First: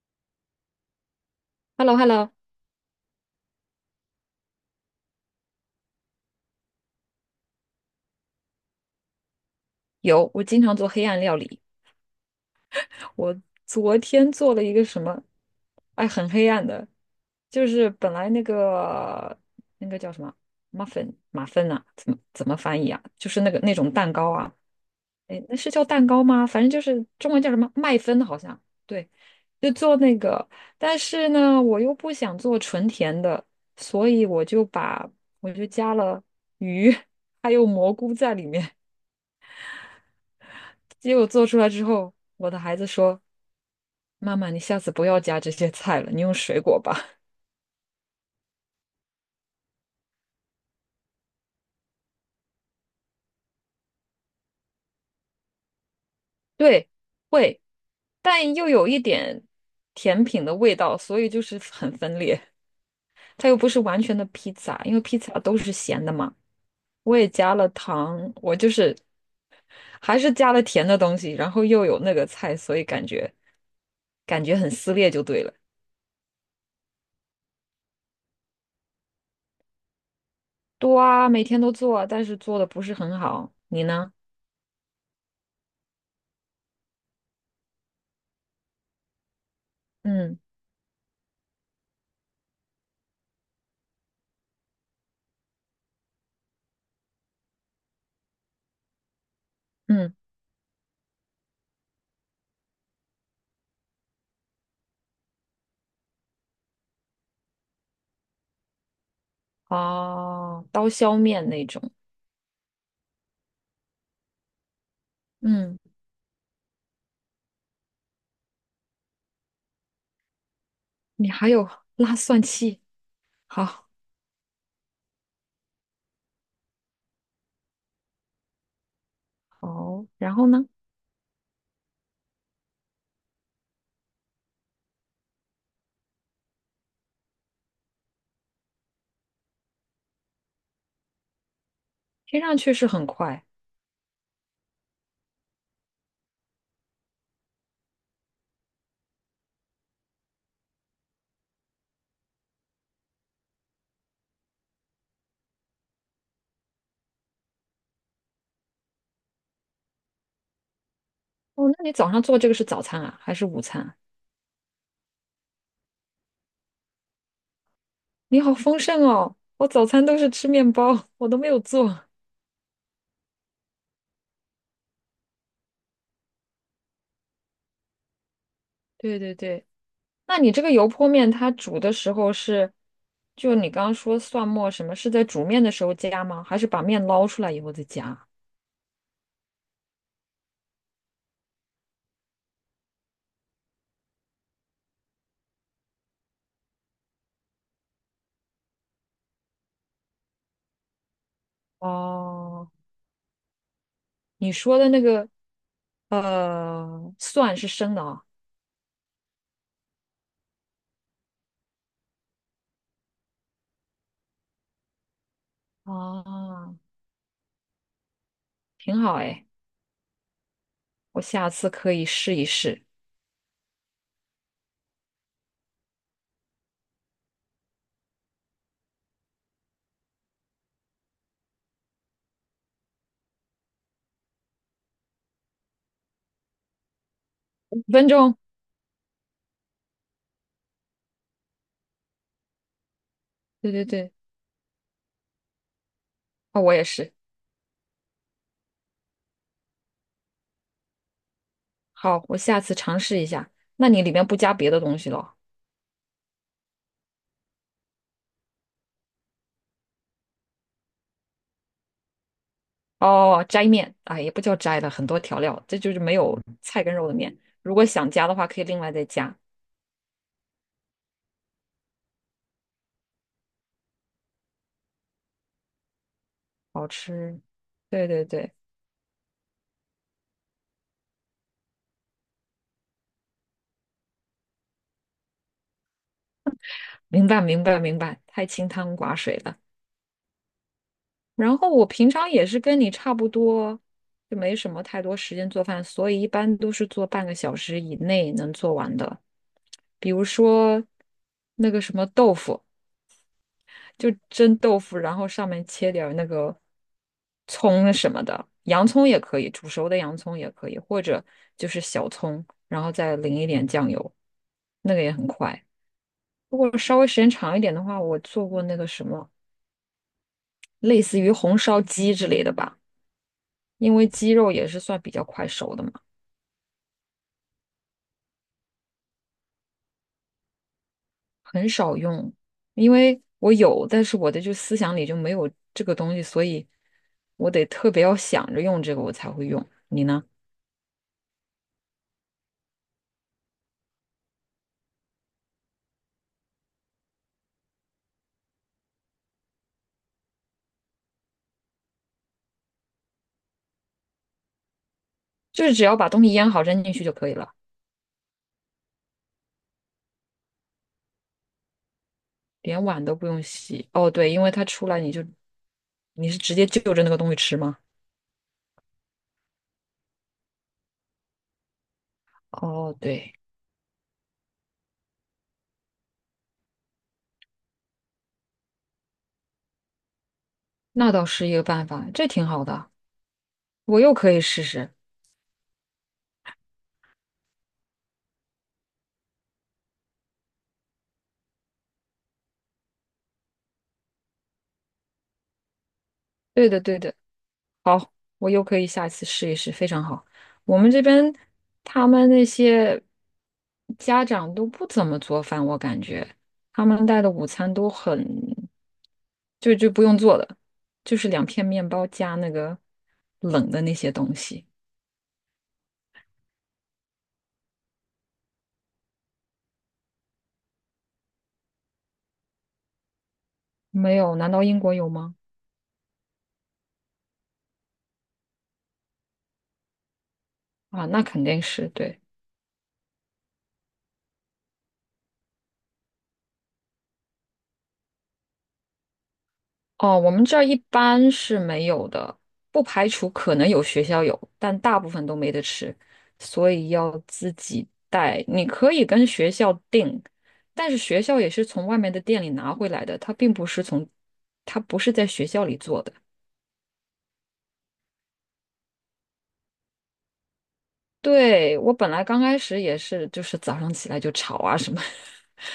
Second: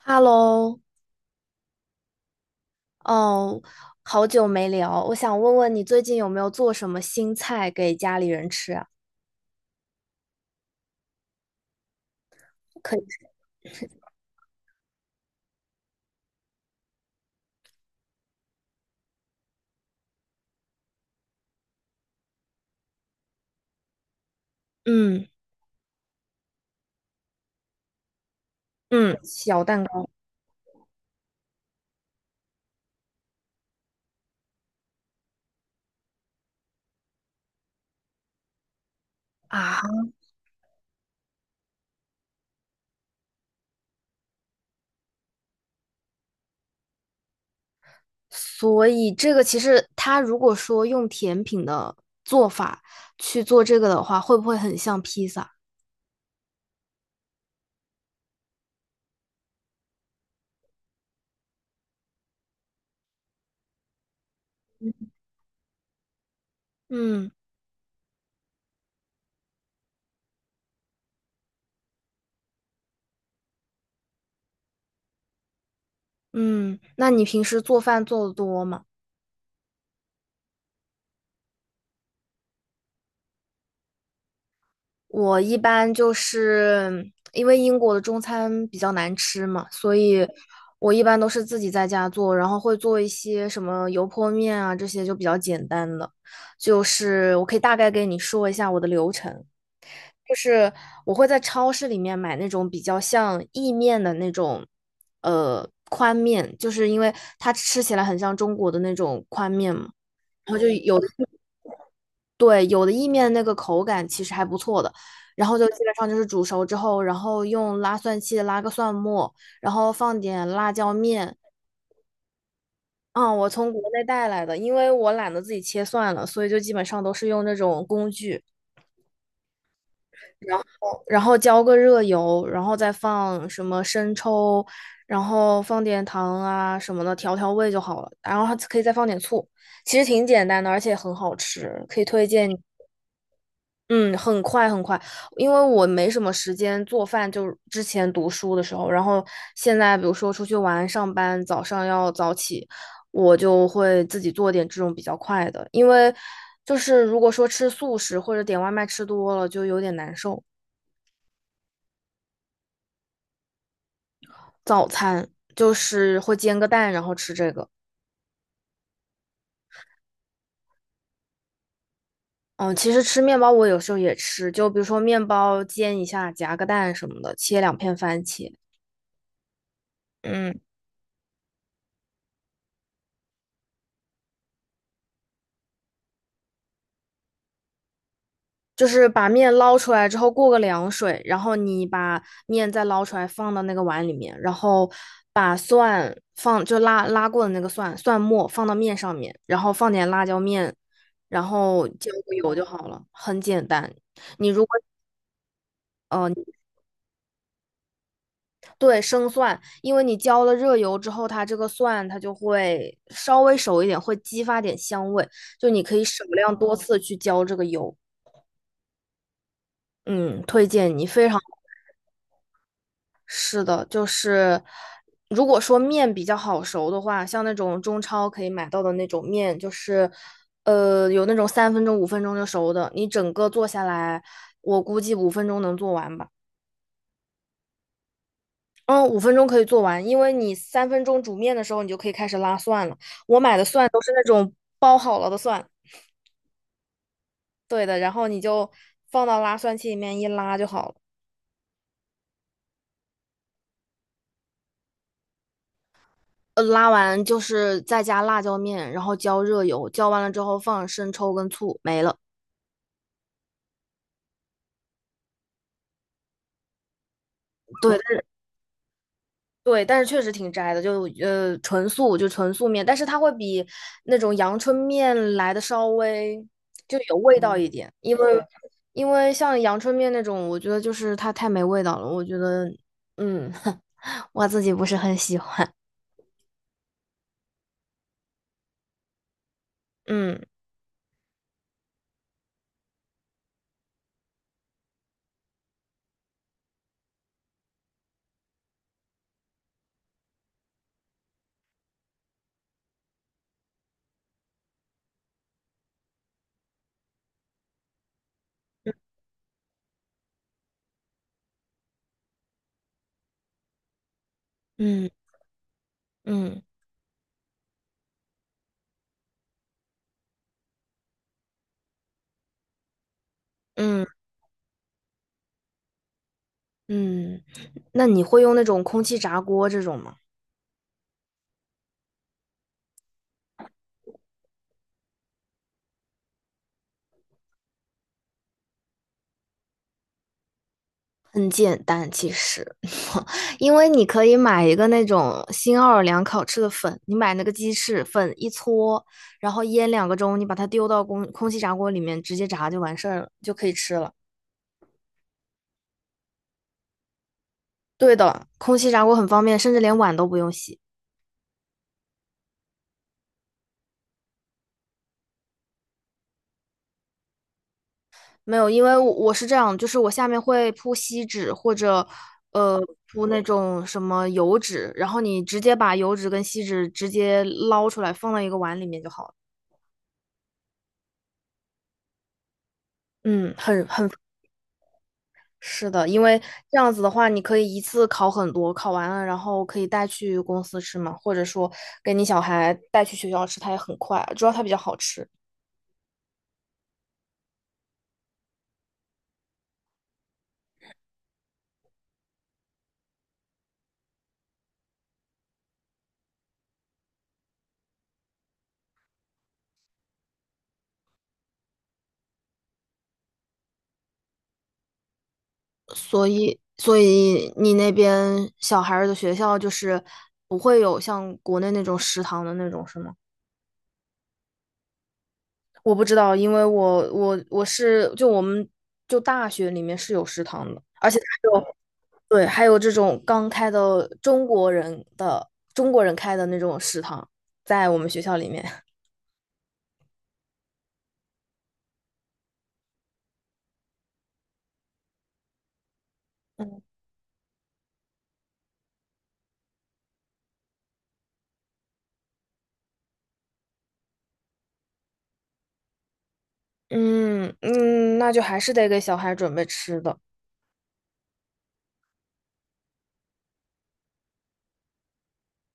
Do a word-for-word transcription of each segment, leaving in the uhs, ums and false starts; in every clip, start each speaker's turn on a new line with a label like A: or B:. A: Hello，
B: h e l l o hello
A: 嗯，好久没聊，我想问问你最近有没有做什么新菜给家里人吃啊？
B: 有，我经常做黑暗料理。
A: 可以。
B: 我昨天做了一个什么，哎，很黑暗的，就是本来那个那个叫什么 muffin 马芬啊，怎么怎么翻译啊？就是那个那种蛋糕啊，
A: 嗯
B: 哎，那是叫蛋糕吗？反正就是中文叫什么麦芬，好像对，
A: 嗯，小
B: 就
A: 蛋
B: 做
A: 糕
B: 那个。但是呢，我又不想做纯甜的，所以我就把我就加了鱼还有蘑菇在里面。
A: 啊。
B: 结果做出来之后，我的孩子说：“妈妈，你下次不要加这些菜了，你用水果吧。
A: 所以这个其实它如果说用甜品的做法去做这个的话，会不会很像披萨？
B: 对，会，但又有一点甜品的味道，所以就是很分裂。它又不是完全的披萨，因为披萨都是咸的嘛。我也
A: 嗯
B: 加了糖，我就是还是加了甜的东西，然后又有那个菜，所以感觉感觉很撕裂就对了。
A: 嗯，那你平时做饭做的多吗？
B: 多啊，每天都做啊，但是做的不是很好。你呢？
A: 我一般就是因为英国的中餐比较难吃嘛，所以
B: 嗯
A: 我一般都是自己在家做，然后会做一些什么油泼面啊，这些就比较简单的。就是我可以大概给你说一下我的流程，
B: 嗯，
A: 就是我会在超市里面买那种比较像意面的那种，呃，宽面，就是因为它吃起来很像中国的那种宽面嘛，然后
B: 哦，
A: 就
B: 刀
A: 有。
B: 削面那种。
A: 对，有的意面那个口感其实还不错的，然后就
B: 嗯，
A: 基本上就是煮熟之后，然后用拉蒜器拉个蒜末，然后放点辣椒
B: 你
A: 面。
B: 还有拉蒜器，
A: 嗯，我从国
B: 好，
A: 内带来的，因为我懒得自己切蒜了，所以就基本上都是用那种工具，
B: 好，然后
A: 然
B: 呢？
A: 后然后浇个热油，然后再放什么生抽，然后放点糖啊什么的调调味就好了，然后还可以再放点醋，其实挺简单的，而且很好吃，可以推
B: 听
A: 荐你。
B: 上去是很快
A: 嗯，很快很快，因为我没什么时间做饭，就是之前读书的时候，然后现在比如说出去玩、上班，早上要早起，我就会自己做点这种比较快的，因为就是如果说吃素食或者点外卖吃多了，就有点难受。
B: 哦。那你早上做这个是早餐啊，还是午餐啊
A: 早餐就是会煎个蛋，然后吃这个。
B: 你好丰盛哦，我早餐都是吃面包，我都没有做。
A: 嗯，其实吃面包我有时候也吃，就比如说面包煎一下，夹个蛋什么的，切两片番茄。
B: 对对对，那你
A: 嗯。
B: 这个油泼面它煮的时候是，就你刚刚说蒜末什么，是在煮面的时候加吗？还是把面捞出来以后再加？
A: 就是把面捞出来之后过个凉水，然后你把面再捞出来放到那个碗里面，然后把蒜放就拉拉过的那个蒜蒜末放到面上面，然后放点辣椒面，然后浇个油就
B: 哦，
A: 好了，很简单。你
B: 你
A: 如果
B: 说的那个
A: 呃
B: 呃蒜是生的啊，
A: 对生蒜，因为你浇了热油之后，它这个蒜它就会稍微熟一点，会激发点香味，就你可以少量多
B: 哦，
A: 次去浇这个油。
B: 挺好哎。
A: 嗯，推荐你
B: 我
A: 非常。
B: 下次可以试一试，
A: 是的，就是如果说面比较好熟的话，像那种中超可以买到的那种面，就是呃有那种三分钟、五分钟就熟的，你整个做下来，我估计五分钟能做完吧。
B: 五分钟。
A: 嗯，五分钟可以做完，因为你三分钟煮面的时候，你就可以开始拉蒜了。我买的
B: 对对
A: 蒜都是
B: 对，
A: 那种包好了的蒜，
B: 哦，我也是。
A: 对的，然后你就放到拉蒜器里面一拉就好了。
B: 好，我下次尝试一下。那你里面不加别的东西了？
A: 呃，拉完就是再加辣椒面，然后浇热油，浇完了之后放生抽跟醋，没了。
B: 哦，斋面，哎，也不叫斋的，很多调料，这就是没有菜跟肉的面。如果
A: 对。
B: 想加的话，可以另外再加。
A: 对，但是确实挺斋的，就呃纯素就纯素面，但是它会比那种阳春面来的稍微
B: 好
A: 就有味
B: 吃。
A: 道嗯一点，
B: 对
A: 因
B: 对
A: 为对
B: 对，
A: 因为像阳春面那种，我觉得就是它太没味道了，我觉得嗯 我自己不是很喜欢。
B: 明白明白明白，太清汤寡水了。
A: 嗯
B: 然后我平常也是跟你差不多，就没什么太多时间做饭，所以一般都是做半个小时以内能做完的。比如说那个什么豆腐，就蒸豆腐，然后上面切点儿那个葱什么的，洋葱也可以，煮熟的洋葱也可以，或者就是小葱，然后再淋一点酱油，那个
A: 嗯
B: 也很快。如
A: 嗯
B: 果稍微时间长一点的话，我做过那个什么，类似于红烧鸡之类的吧。因
A: 嗯
B: 为鸡肉也是算比较快熟的嘛，
A: 嗯，那你会用那种空气炸锅这种吗？
B: 很少用。因为我有，但是我的就思想里就没有这个东西，所以我得特别要想着用这个，我才会用。你呢？
A: 很简单，其实，因为你可以买一个那种新奥尔良烤翅的粉，你买那个鸡翅粉一搓，然后腌两个钟，你把它丢到空空气炸锅里面直接炸就完事儿了，就可以吃了。
B: 就是只要把东西腌好扔进去就可以了，
A: 对的，空气炸锅很方便，甚至连碗都不用洗。
B: 连碗都不用洗。哦，对，因为它出来你就你是直接就着那个东西吃吗？
A: 没有，因为我我是这样，就是我下面会铺锡纸或者呃
B: 哦，
A: 铺
B: 对，
A: 那种什么油纸，然后你直接把油纸跟锡纸直接捞出来放到一个碗里面就好了。
B: 那倒是一个办法，这挺好的，
A: 嗯，很
B: 我
A: 很。
B: 又可以试试。
A: 是的，因为这样子的话，你可以一次烤很多，烤完了然后可以带去公司吃嘛，或者说给你小孩带去学校吃，它也很快，主要它比较好吃。
B: 对的，对的。我又可以下一次试一试，非常好。我们这边他们那些家长都不怎么做饭，我感觉他们带的午餐都很，就就不用做的，就是两片面包加那个冷的那些东西。
A: 所以，所以你那边小孩儿的学校就是不会有像国内那种食堂的那种，是吗？
B: 没有？难道英国有吗？
A: 我不知道，因为我我我是就我们就大学里面是有食堂的，
B: 啊，
A: 而且
B: 那肯
A: 还
B: 定
A: 有
B: 是对。
A: 对，还有这种刚开的中国人的中国人开的那种食堂，在我们学校里面。
B: 哦，我们这儿一般是没有的，不排除可能有学校有，但大部分都没得吃，所
A: 嗯
B: 以要自己带。你可以跟学校订，但是学校也是从外面的店里拿回来的，它并不是从，它不是在学校里做的。
A: 嗯嗯，那就还是得给小孩准备吃的。
B: 对，我本来刚开始也是，就是早上起来就吵啊什么，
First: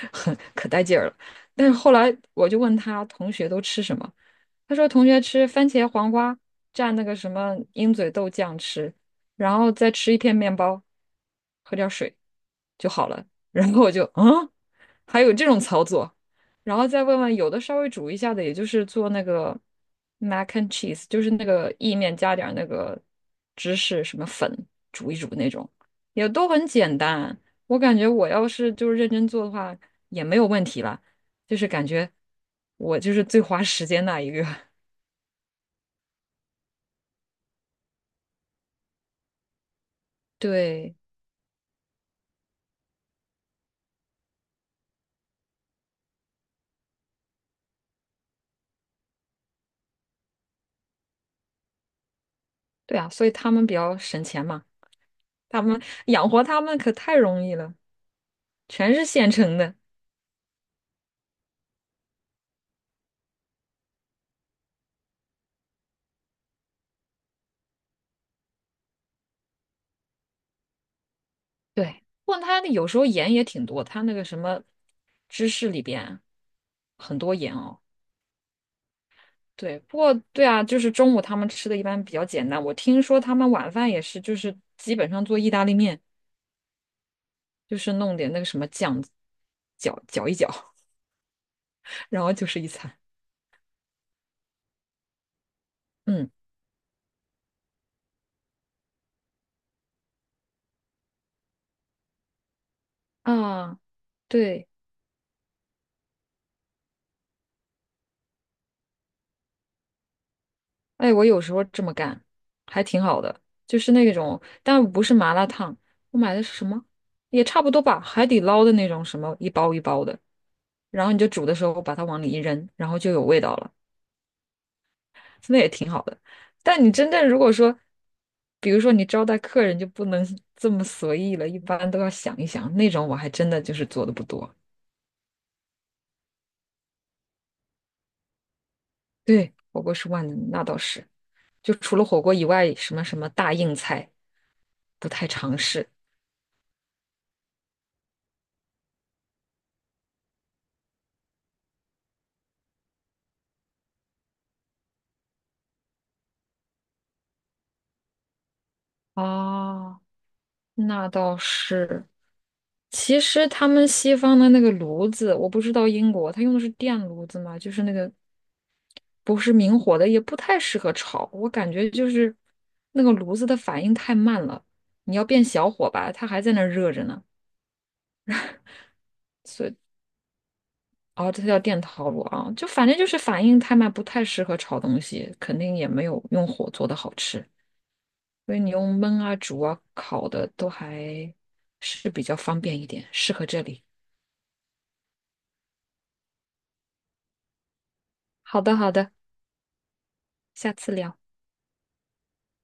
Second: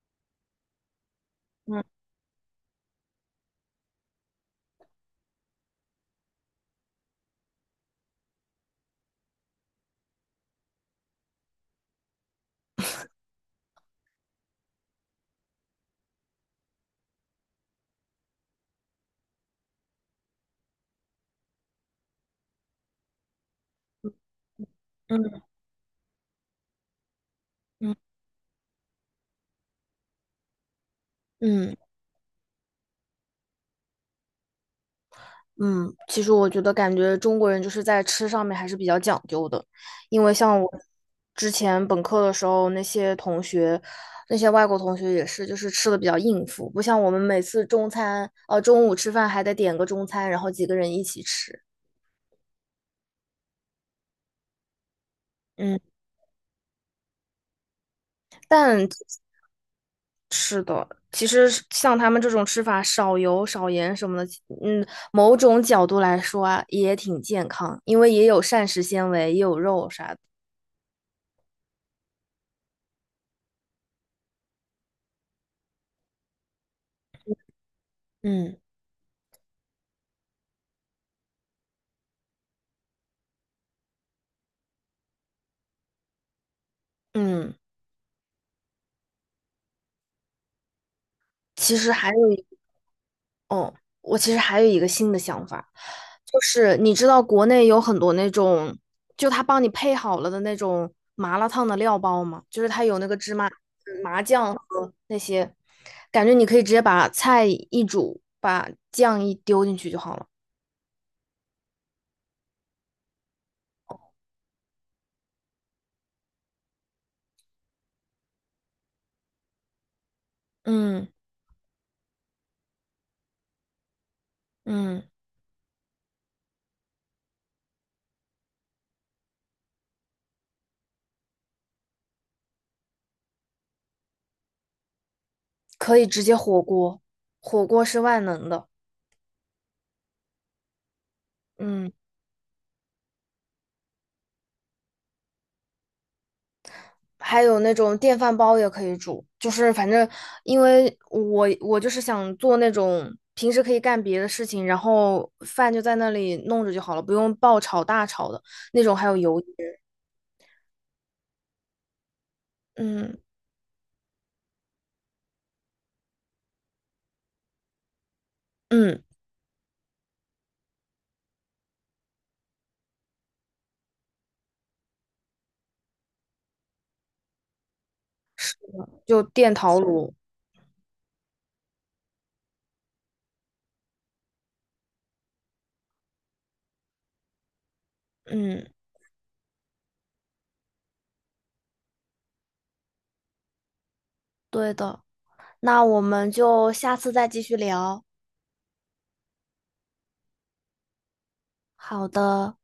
B: 很可带劲儿了。但是后
A: 嗯
B: 来我就问他同学都吃什么，他说同学吃番茄黄瓜蘸那个什么鹰嘴豆酱吃，然后再吃一片面包，喝点儿水就好了。然后我就嗯，还有这种操作，然后再问问有的稍微煮一下的，也就是做那个 mac and cheese，就是那个意面加点儿那个芝士什么粉煮一煮
A: 嗯
B: 那种，也都很简单。我
A: 嗯
B: 感觉我要是就是认真做的话，也没有问题啦。就是
A: 嗯
B: 感觉我就是最花时间那一个。
A: 嗯，其实我觉得感觉中国人就是在吃上面还是比较讲究的，因为 像我
B: 对
A: 之前本科的时候，那些同学，那些外国同学也是，就是吃的比较应付，不像我们每次中餐，呃，中午吃饭还得点个中餐，然后几个人一起吃。
B: 对啊，所以他们比较省钱嘛，他
A: 嗯，
B: 们养活他们可太容易了，
A: 但。
B: 全是现成的。
A: 是的，其实像他们这种吃法，少油、少盐什么的，嗯，某种角度来说啊，也挺健康，因为也有膳食纤维，也有肉啥的。
B: 对，不过他那有时候盐也挺多，他那个什么芝士里边很多盐哦。
A: 嗯
B: 对，不过对啊，就是中午他们吃的一般比较简单。我听说他们晚饭也是，就是基本上做意大利面，
A: 嗯，
B: 就是弄点那个什么酱，搅搅一搅，
A: 其实还
B: 然
A: 有
B: 后
A: 一
B: 就是一餐。
A: 哦，我其实还有一个新的想法，
B: 嗯
A: 就是你知道国内有很多那种，就他帮你配好了的那种麻辣烫的料包吗？就是它有那个芝麻
B: 啊，
A: 麻酱
B: 对，
A: 和那些，感觉你可以直接把菜一煮，把酱一丢进去就好了。
B: 哎，我有时候这么干，还挺好的，就是那种，但不是麻辣烫，我买的是什么？也差不多吧，海底捞的那种什么一包一包的，然
A: 嗯。
B: 后你就煮的时候把它往里一扔，然后就有味道了，
A: 嗯，
B: 那也挺好的。但你真正如果说，比如说你招待客人就不能 这么随意了，一般都要想一想。那种我还真的就是做的不多。
A: 可以直接火锅，火锅是万能的。
B: 对，火锅是万能，那倒是。就
A: 嗯，
B: 除了火锅以外，什么什么大硬菜不太尝试。
A: 还有那种电饭煲也可以煮，就是反正因为我我就是想做那种平时可以干别的事情，然后饭就在那里弄着就好了，不用爆炒大炒的那种，还有油烟。
B: 啊，那倒是。
A: 嗯
B: 其实他们西方的那个炉子，我不知道英国，他用的是电炉子吗？就是那个
A: 嗯，
B: 不是明火的，也不太适合炒。我感觉就是那个炉子的反应太慢了，你要变小火吧，它还在那儿热着呢。
A: 就电陶炉。
B: 哦，这叫电陶炉啊，就反正就是反应太慢，不太适合炒东西，肯定也没有用火做的好吃。所以
A: 嗯，
B: 你用焖啊、煮啊、烤的都还是比较方便一点，适合这里。
A: 对的。那我们就下次再继续聊。
B: 好的，好的，下次聊。
A: 好的。